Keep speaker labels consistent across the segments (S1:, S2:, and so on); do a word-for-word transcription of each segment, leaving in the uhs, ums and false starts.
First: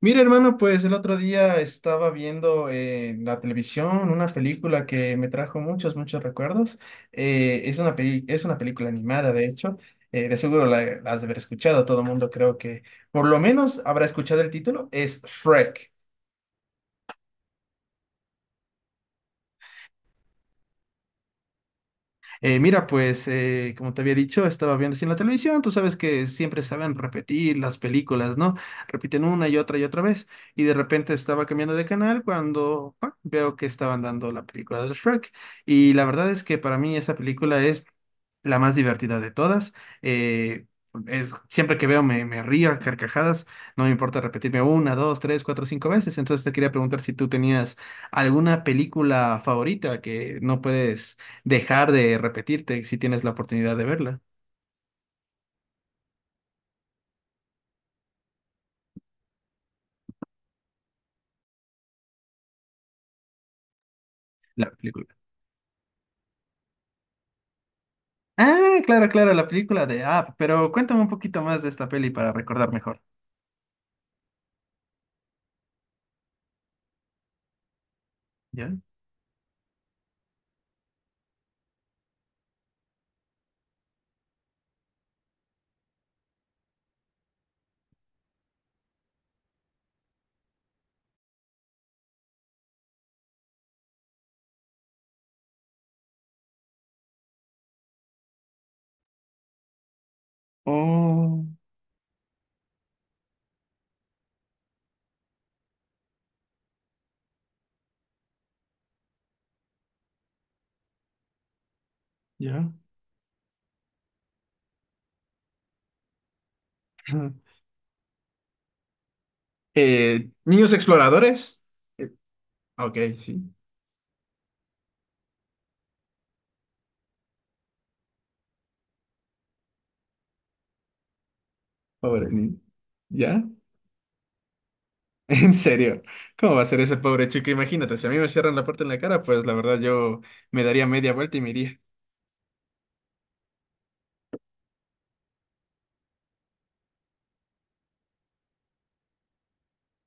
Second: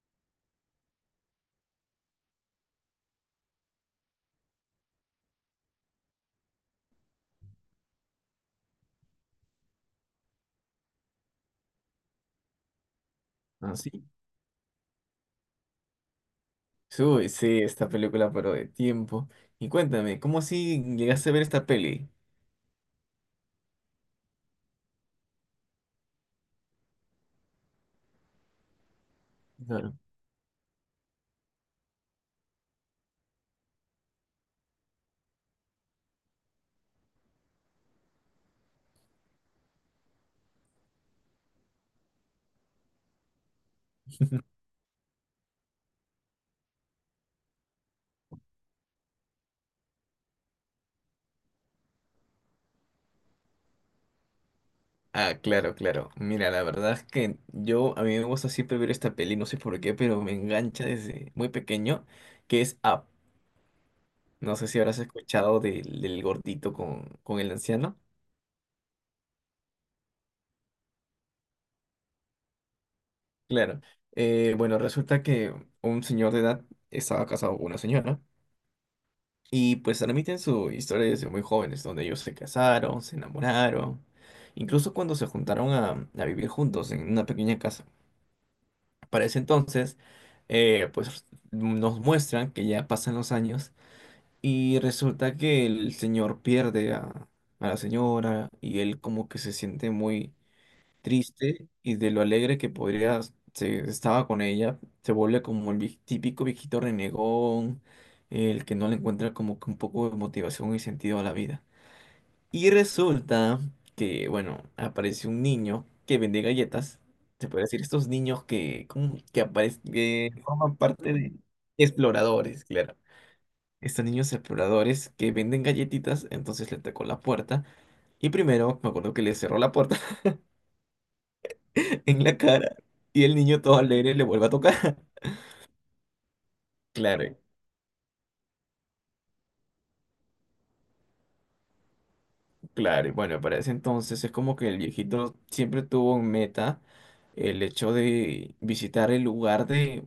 S1: Mira, hermano, pues el otro día estaba viendo eh, en la televisión una película que me trajo muchos, muchos recuerdos. Eh, es una peli- es una película animada, de hecho. Eh, de seguro la, la has de haber escuchado. Todo el mundo creo que por lo
S2: Ah,
S1: menos
S2: sí.
S1: habrá escuchado el título. Es Shrek.
S2: Uy, sí, esta película, pero de tiempo. Y cuéntame, ¿cómo así llegaste a ver esta peli?
S1: Eh, mira, pues eh, como te había dicho, estaba viendo así en la televisión, tú sabes que siempre saben repetir las películas, ¿no? Repiten una y otra y
S2: Claro.
S1: otra vez. Y de repente estaba cambiando de canal cuando ¡pa!, veo que estaban dando la película de Shrek. Y la verdad es que para mí esa película es la más divertida de todas. Eh, es, Siempre que veo me, me río a carcajadas, no me importa repetirme una, dos, tres, cuatro, cinco veces. Entonces te quería preguntar si tú tenías alguna película favorita que no puedes dejar de repetirte si tienes la oportunidad de verla,
S2: Ah, claro, claro. Mira, la verdad es que yo, a mí me gusta siempre ver esta peli, no sé por qué, pero me engancha desde muy pequeño, que es Up. No sé
S1: la
S2: si habrás
S1: película.
S2: escuchado del, del gordito con, con el anciano.
S1: Ah, claro, claro, la película de Up, pero cuéntame un poquito más de esta peli para recordar mejor.
S2: Claro. Eh, bueno, resulta que un señor de edad estaba casado con una señora.
S1: ¿Ya?
S2: Y pues transmiten su historia desde muy jóvenes, donde ellos se casaron, se enamoraron, incluso cuando se juntaron a, a vivir juntos en una pequeña casa. Para ese entonces, eh, pues nos muestran que ya pasan los años y resulta que el señor pierde a, a la señora y él como que se siente muy
S1: Oh,
S2: triste, y de lo alegre que podría se estaba con ella, se vuelve como el vie- típico viejito renegón, el que no le encuentra como que un poco de motivación y sentido a la vida. Y
S1: ya.
S2: resulta que, bueno, aparece un niño que vende galletas.
S1: Ajá.
S2: Se puede decir, estos niños que, como que aparecen,
S1: Eh,
S2: que
S1: niños
S2: forman parte de
S1: exploradores. Eh,
S2: exploradores, claro.
S1: ok, sí.
S2: Estos niños exploradores que venden galletitas, entonces le tocó la puerta. Y primero, me acuerdo que le cerró la puerta en
S1: Pobre
S2: la
S1: niño.
S2: cara, y el
S1: ¿Ya?
S2: niño todo alegre le vuelve a tocar.
S1: En serio. ¿Cómo va a ser ese pobre
S2: Claro,
S1: chico? Imagínate, si a mí me cierran la puerta en la cara, pues la verdad yo me daría media vuelta y me iría.
S2: claro. Y bueno, para ese entonces es como que el viejito siempre tuvo en meta el hecho de visitar el lugar de,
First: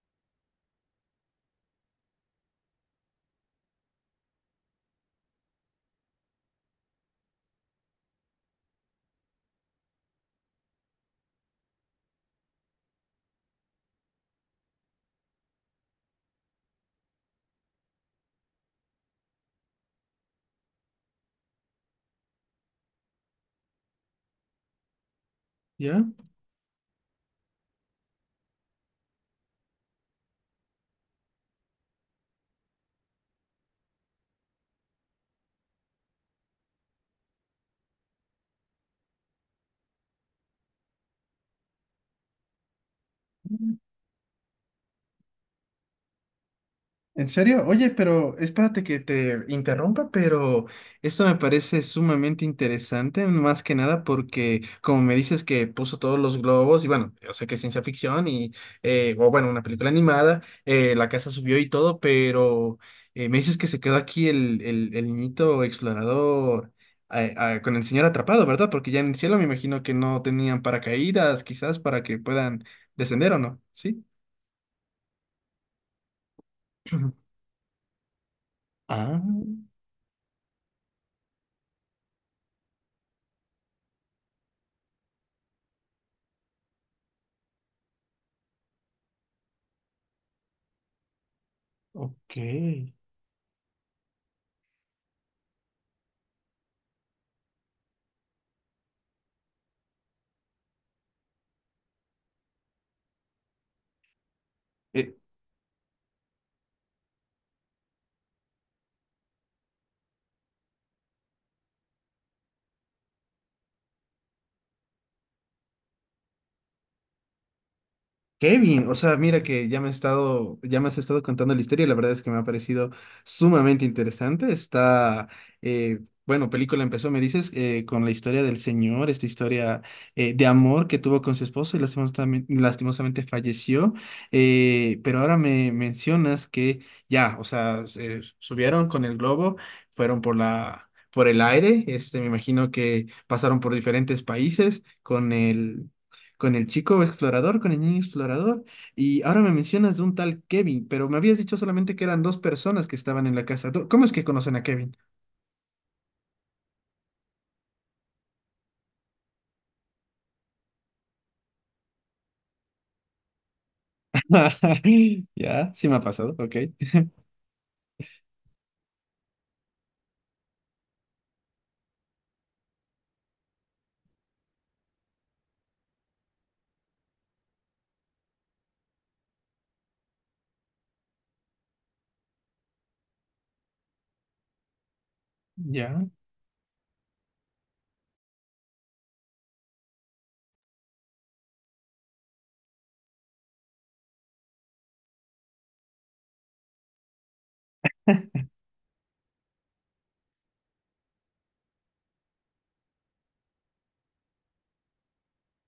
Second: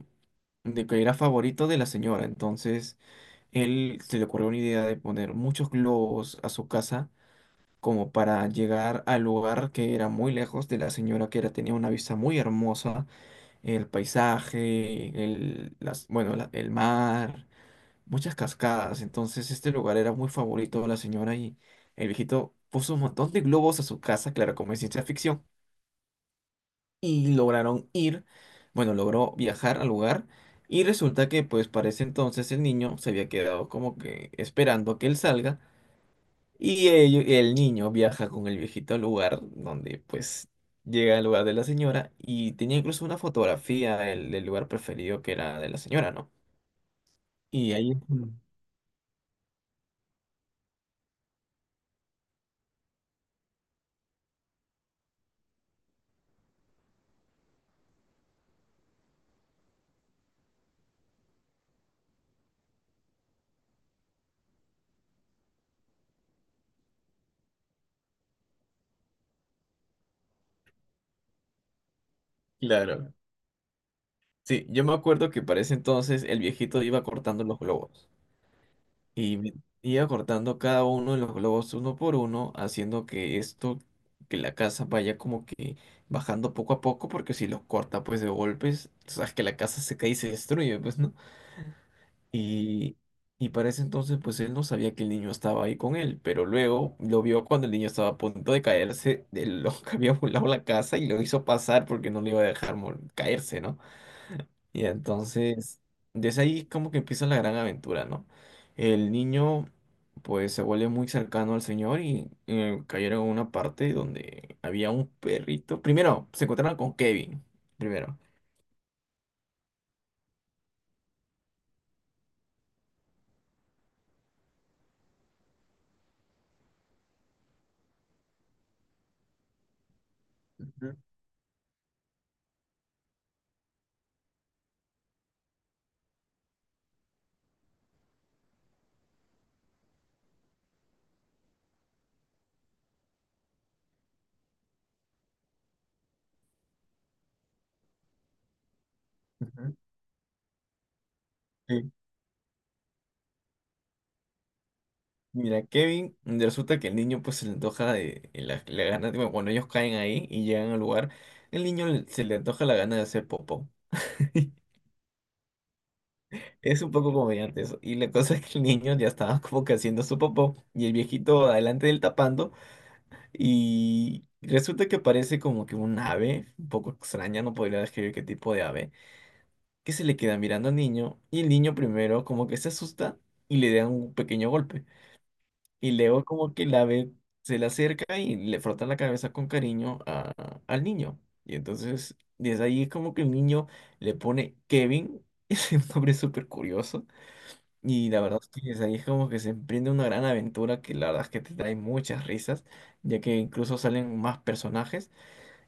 S2: de que era favorito de la señora. Entonces, él se le ocurrió una idea de poner muchos globos a su casa como para llegar al lugar que era muy lejos de la señora, que era, tenía una vista muy hermosa, el paisaje, el, las, bueno, la- el mar, muchas cascadas. Entonces este lugar era muy favorito de la señora, y el viejito puso un montón de globos a su casa, claro, como es ciencia ficción,
S1: ¿Ya?
S2: y lograron ir, bueno, logró viajar al lugar, y resulta que pues para ese entonces el niño se había quedado como que esperando que él salga, y ello- el niño viaja con el viejito al lugar donde pues... llega al lugar de la señora, y tenía incluso una fotografía del, del lugar preferido que era de la señora, ¿no?
S1: ¿En serio?
S2: Y
S1: Oye,
S2: ahí, mm,
S1: pero espérate que te interrumpa, pero esto me parece sumamente interesante, más que nada porque como me dices que puso todos los globos, y bueno, yo sé que es ciencia ficción y, eh, o bueno, una película animada, eh, la casa subió y todo, pero eh, me dices que se quedó aquí el, el, el niñito explorador eh, ah, con el señor atrapado, ¿verdad? Porque ya en el cielo me imagino que no tenían paracaídas, quizás para que puedan
S2: claro.
S1: descender o no, ¿sí?
S2: Sí, yo me acuerdo que para ese entonces el viejito iba cortando los globos,
S1: Ah,
S2: y me- iba cortando cada uno de los globos uno por uno, haciendo que esto, que la casa vaya como que bajando poco a poco, porque si los corta pues de golpes, sabes que la casa se cae y se destruye, pues, ¿no?
S1: ok.
S2: Y, y para ese entonces pues él no sabía que el niño estaba ahí con él, pero luego lo vio cuando el niño estaba a punto de caerse de lo que había volado la casa, y lo hizo pasar porque no le iba a dejar mor- caerse, ¿no? Y
S1: Eh,
S2: entonces, desde ahí como que empieza la gran aventura, ¿no? El niño pues se vuelve muy cercano al señor, y eh, cayeron en una parte donde había un perrito. Primero, se encontraron con Kevin, primero.
S1: Kevin, o sea, mira que ya me he estado, ya me has estado contando la historia y la verdad es que me ha parecido sumamente interesante. Está, eh, bueno, Película empezó, me dices, eh, con la historia del señor, esta historia eh, de amor
S2: Ujú,
S1: que tuvo con su esposa y lastimosamente, lastimosamente falleció. Eh, pero ahora me mencionas que ya, o sea, se subieron con el globo, fueron por la, por el aire, este, me imagino que pasaron por diferentes países con el con el chico explorador, con el niño explorador. Y ahora me
S2: ujú.
S1: mencionas de un tal Kevin, pero me habías dicho
S2: Sí.
S1: solamente que eran dos personas que estaban en la casa. Do- ¿Cómo es que conocen a Kevin?
S2: Mira, Kevin, resulta que el niño pues se le antoja de, de la, la gana, bueno, cuando ellos caen ahí y llegan al lugar, el niño le- se le antoja la gana de hacer popó.
S1: Ya, sí me ha pasado, ok.
S2: Es un poco comediante eso. Y la cosa es que el niño ya estaba como que haciendo su popó y el viejito adelante del tapando, y resulta que parece como que un ave, un poco extraña, no podría describir qué tipo de ave, que se le queda mirando al niño, y el niño primero como que se asusta y le da un pequeño golpe. Y
S1: Ya.
S2: luego como que el ave se le acerca y le frota la cabeza con cariño a- al niño. Y entonces desde ahí es como que el niño le pone Kevin, es un nombre súper curioso. Y la verdad es que desde ahí es como que se emprende una gran aventura que la verdad es que te trae muchas risas, ya que incluso salen más personajes.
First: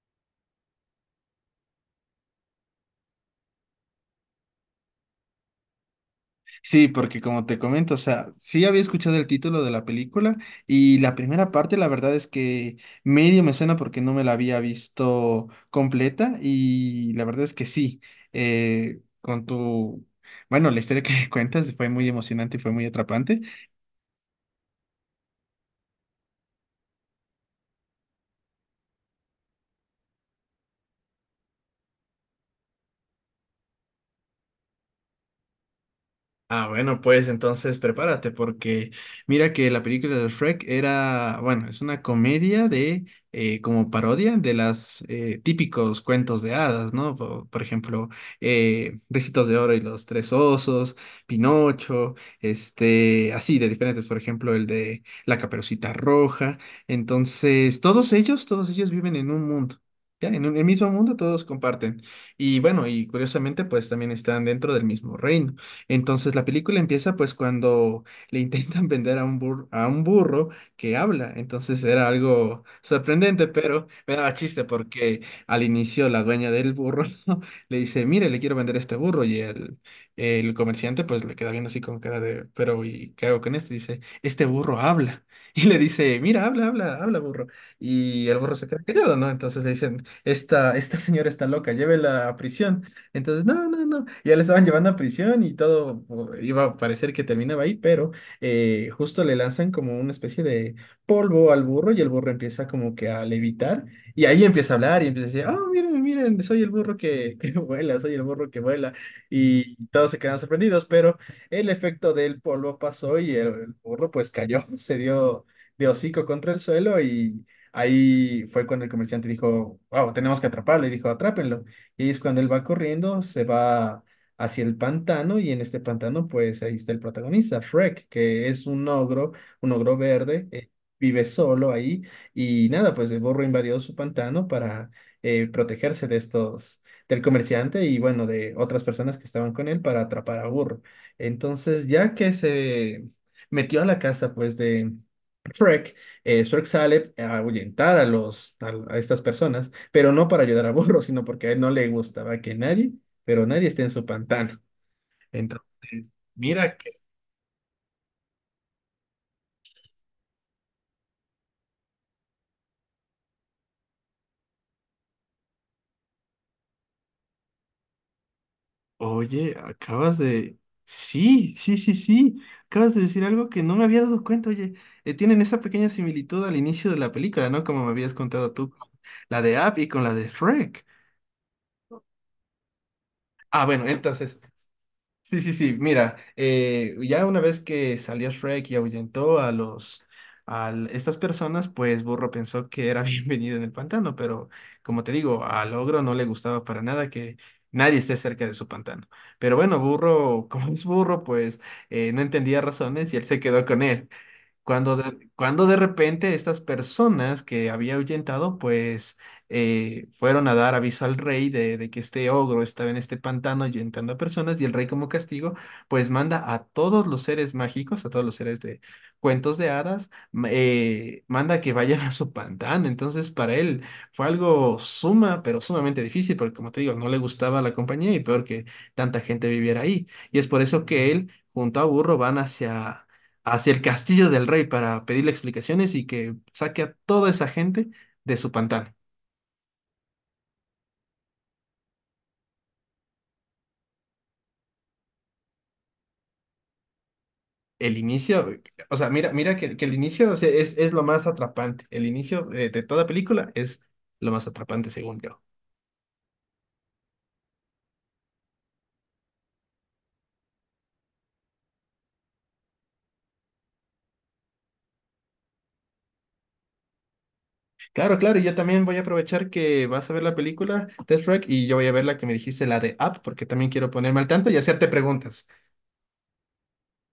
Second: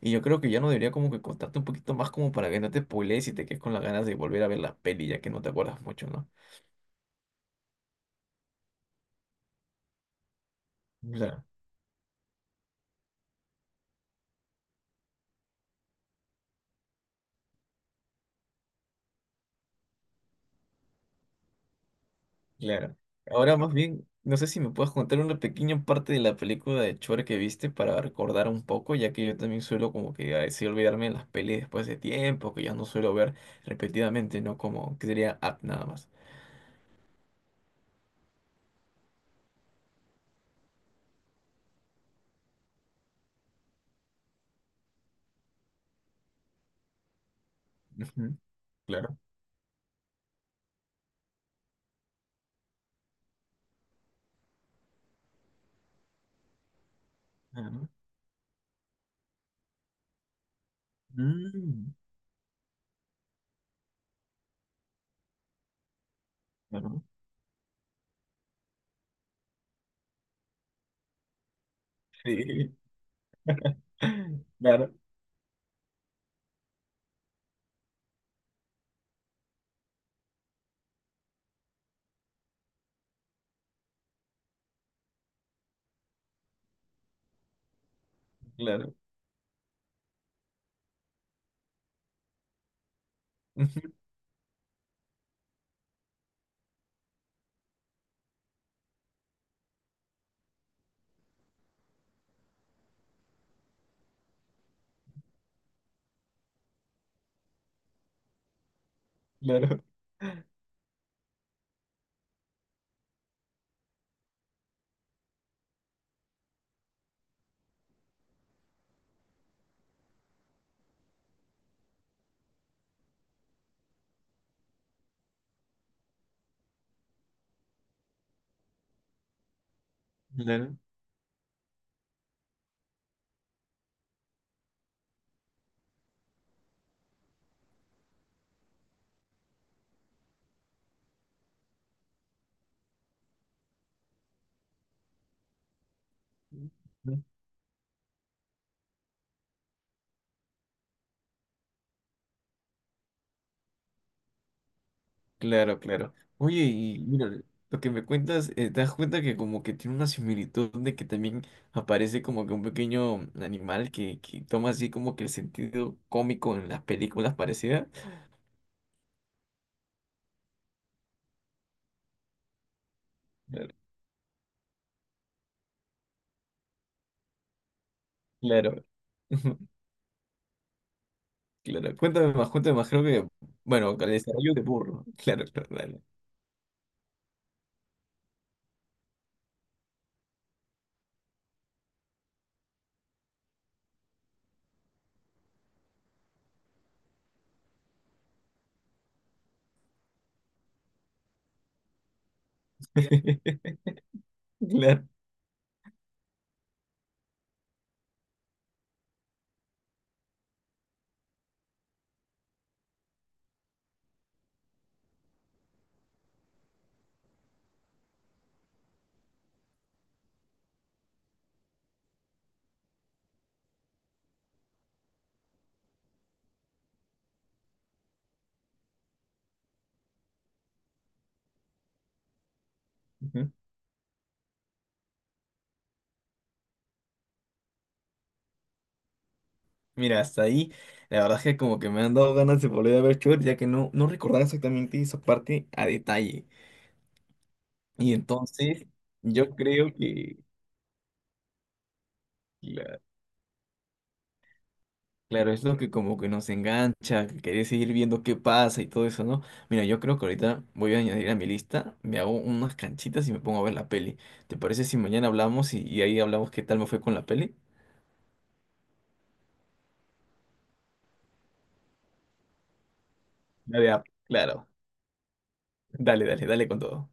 S2: Y yo creo que ya no debería como que contarte un poquito más como para que no te spoilees y te quedes con las ganas de volver a ver la peli, ya que no te acuerdas mucho, ¿no?
S1: Sí, porque como te comento, o sea, sí había escuchado el título de la película y la
S2: Claro,
S1: primera parte, la verdad es que medio me suena porque no me la había visto completa y la verdad es que sí, eh, con tu, bueno, la historia que cuentas fue muy emocionante y fue muy
S2: claro.
S1: atrapante.
S2: Ahora más bien, no sé si me puedes contar una pequeña parte de la película de Chore que viste para recordar un poco, ya que yo también suelo como que a veces olvidarme de las pelis después de tiempo, que ya no suelo ver repetidamente, ¿no? Como que sería app nada más.
S1: Ah, bueno, pues entonces prepárate porque mira que la película de Shrek era, bueno, es una comedia de, eh, como parodia de las eh, típicos cuentos de hadas, ¿no? Po- Por ejemplo,
S2: Ujú.
S1: eh,
S2: Claro.
S1: Ricitos de Oro y los Tres Osos, Pinocho, este, así de diferentes, por ejemplo, el de La Caperucita Roja. Entonces,
S2: Claro.
S1: todos ellos, todos ellos viven en un mundo. Ya, en un- el mismo mundo todos
S2: Mm,
S1: comparten. Y bueno, y curiosamente, pues también están dentro del mismo reino. Entonces la película
S2: claro,
S1: empieza pues cuando le intentan vender a un burro, a un burro que habla. Entonces era algo
S2: sí.
S1: sorprendente, pero me daba chiste
S2: Claro,
S1: porque al inicio la dueña del burro le dice, mire, le quiero vender este burro y el, el comerciante pues le queda viendo así con cara de, pero ¿y qué hago con esto? Y dice, este burro habla. Y le dice, mira, habla, habla, habla, burro. Y el burro se queda
S2: claro.
S1: callado, ¿no? Entonces le dicen, esta, esta señora está loca, llévela a prisión. Entonces, no, no, no. Ya le estaban llevando a prisión y todo o- iba a parecer que terminaba ahí, pero eh, justo le lanzan como una especie de polvo al burro y el burro empieza como que a levitar y ahí empieza a hablar y empieza a decir, oh, miren, miren, soy el burro que, que vuela, soy el burro que vuela.
S2: Claro,
S1: Y todos se quedan sorprendidos, pero el efecto del polvo pasó y el, el burro pues cayó, se dio de hocico contra el suelo y… Ahí fue cuando el comerciante dijo, wow, tenemos que atraparlo. Y dijo, atrápenlo. Y es cuando él va corriendo, se va hacia el pantano y en este pantano pues ahí está el protagonista, Shrek, que es un ogro, un ogro verde, eh,
S2: claro.
S1: vive solo ahí y nada, pues el burro invadió su pantano para eh, protegerse de estos, del comerciante y bueno, de otras personas que estaban con él para atrapar a burro. Entonces ya que se metió a la casa pues de Shrek, eh, Shrek sale a ahuyentar a los, a a estas personas pero no para ayudar a Burro, sino porque a él no le gustaba que nadie, pero nadie esté en su pantano.
S2: Claro,
S1: Entonces,
S2: claro. Oye,
S1: mira que,
S2: y mira, lo que me cuentas, eh, te das cuenta que como que tiene una similitud de que también aparece como que un pequeño animal que, que toma así como que el sentido cómico en las películas parecidas.
S1: oye, acabas de… Sí, sí, sí, sí. Acabas de decir algo que
S2: Claro.
S1: no me había dado cuenta. Oye, eh, tienen esa pequeña similitud al inicio de la película, ¿no? Como me habías contado tú,
S2: Claro.
S1: con la de App y con la de Shrek.
S2: Claro. Cuéntame más, cuéntame más. Creo que,
S1: Ah, bueno,
S2: bueno, el
S1: entonces,
S2: desarrollo de burro.
S1: sí,
S2: Claro,
S1: sí,
S2: claro,
S1: sí,
S2: dale.
S1: mira, eh, ya una vez que salió Shrek y ahuyentó a los a l- estas personas, pues Burro pensó que era bienvenido en el pantano, pero como te digo, al ogro no le gustaba para nada que nadie esté cerca de su pantano. Pero bueno, Burro, como es burro, pues eh, no entendía razones y él se quedó con él. Cuando
S2: Claro.
S1: de, cuando de repente estas personas que había ahuyentado, pues eh, fueron a dar aviso al rey de, de que este ogro estaba en este pantano ahuyentando a personas y el rey como castigo, pues manda a todos los seres mágicos, a todos los seres de cuentos de hadas, ma- eh, manda que vayan a su pantano. Entonces para él fue algo suma, pero sumamente difícil, porque como te digo, no le gustaba la compañía y peor que tanta gente viviera ahí. Y es por eso que él junto a Burro van hacia hacia el castillo del rey para pedirle explicaciones y que saque a toda esa gente de su pantano.
S2: Mira, hasta ahí, la verdad es que como que me han dado ganas de volver a ver Shrek, ya que no, no recordaba exactamente esa parte a detalle.
S1: El
S2: Y
S1: inicio, eh,
S2: entonces,
S1: o sea, Mira,
S2: yo
S1: mira que, que el
S2: creo
S1: inicio o
S2: que,
S1: sea, es, es lo más atrapante. El inicio eh, de
S2: cla-
S1: toda película es lo más atrapante, según yo.
S2: claro, es lo que como que nos engancha, que querés seguir viendo qué pasa y todo eso, ¿no? Mira, yo creo que ahorita voy a añadir a mi lista, me hago unas canchitas y me pongo a ver la peli. ¿Te parece si mañana hablamos y, y ahí hablamos qué tal me fue con la peli?
S1: Claro, claro, y yo también voy a aprovechar que vas a ver la película Test Track y yo voy a ver la que me dijiste, la de Up, porque también quiero
S2: Dale, ah,
S1: ponerme al tanto y
S2: claro.
S1: hacerte preguntas.
S2: Dale, dale, dale con todo.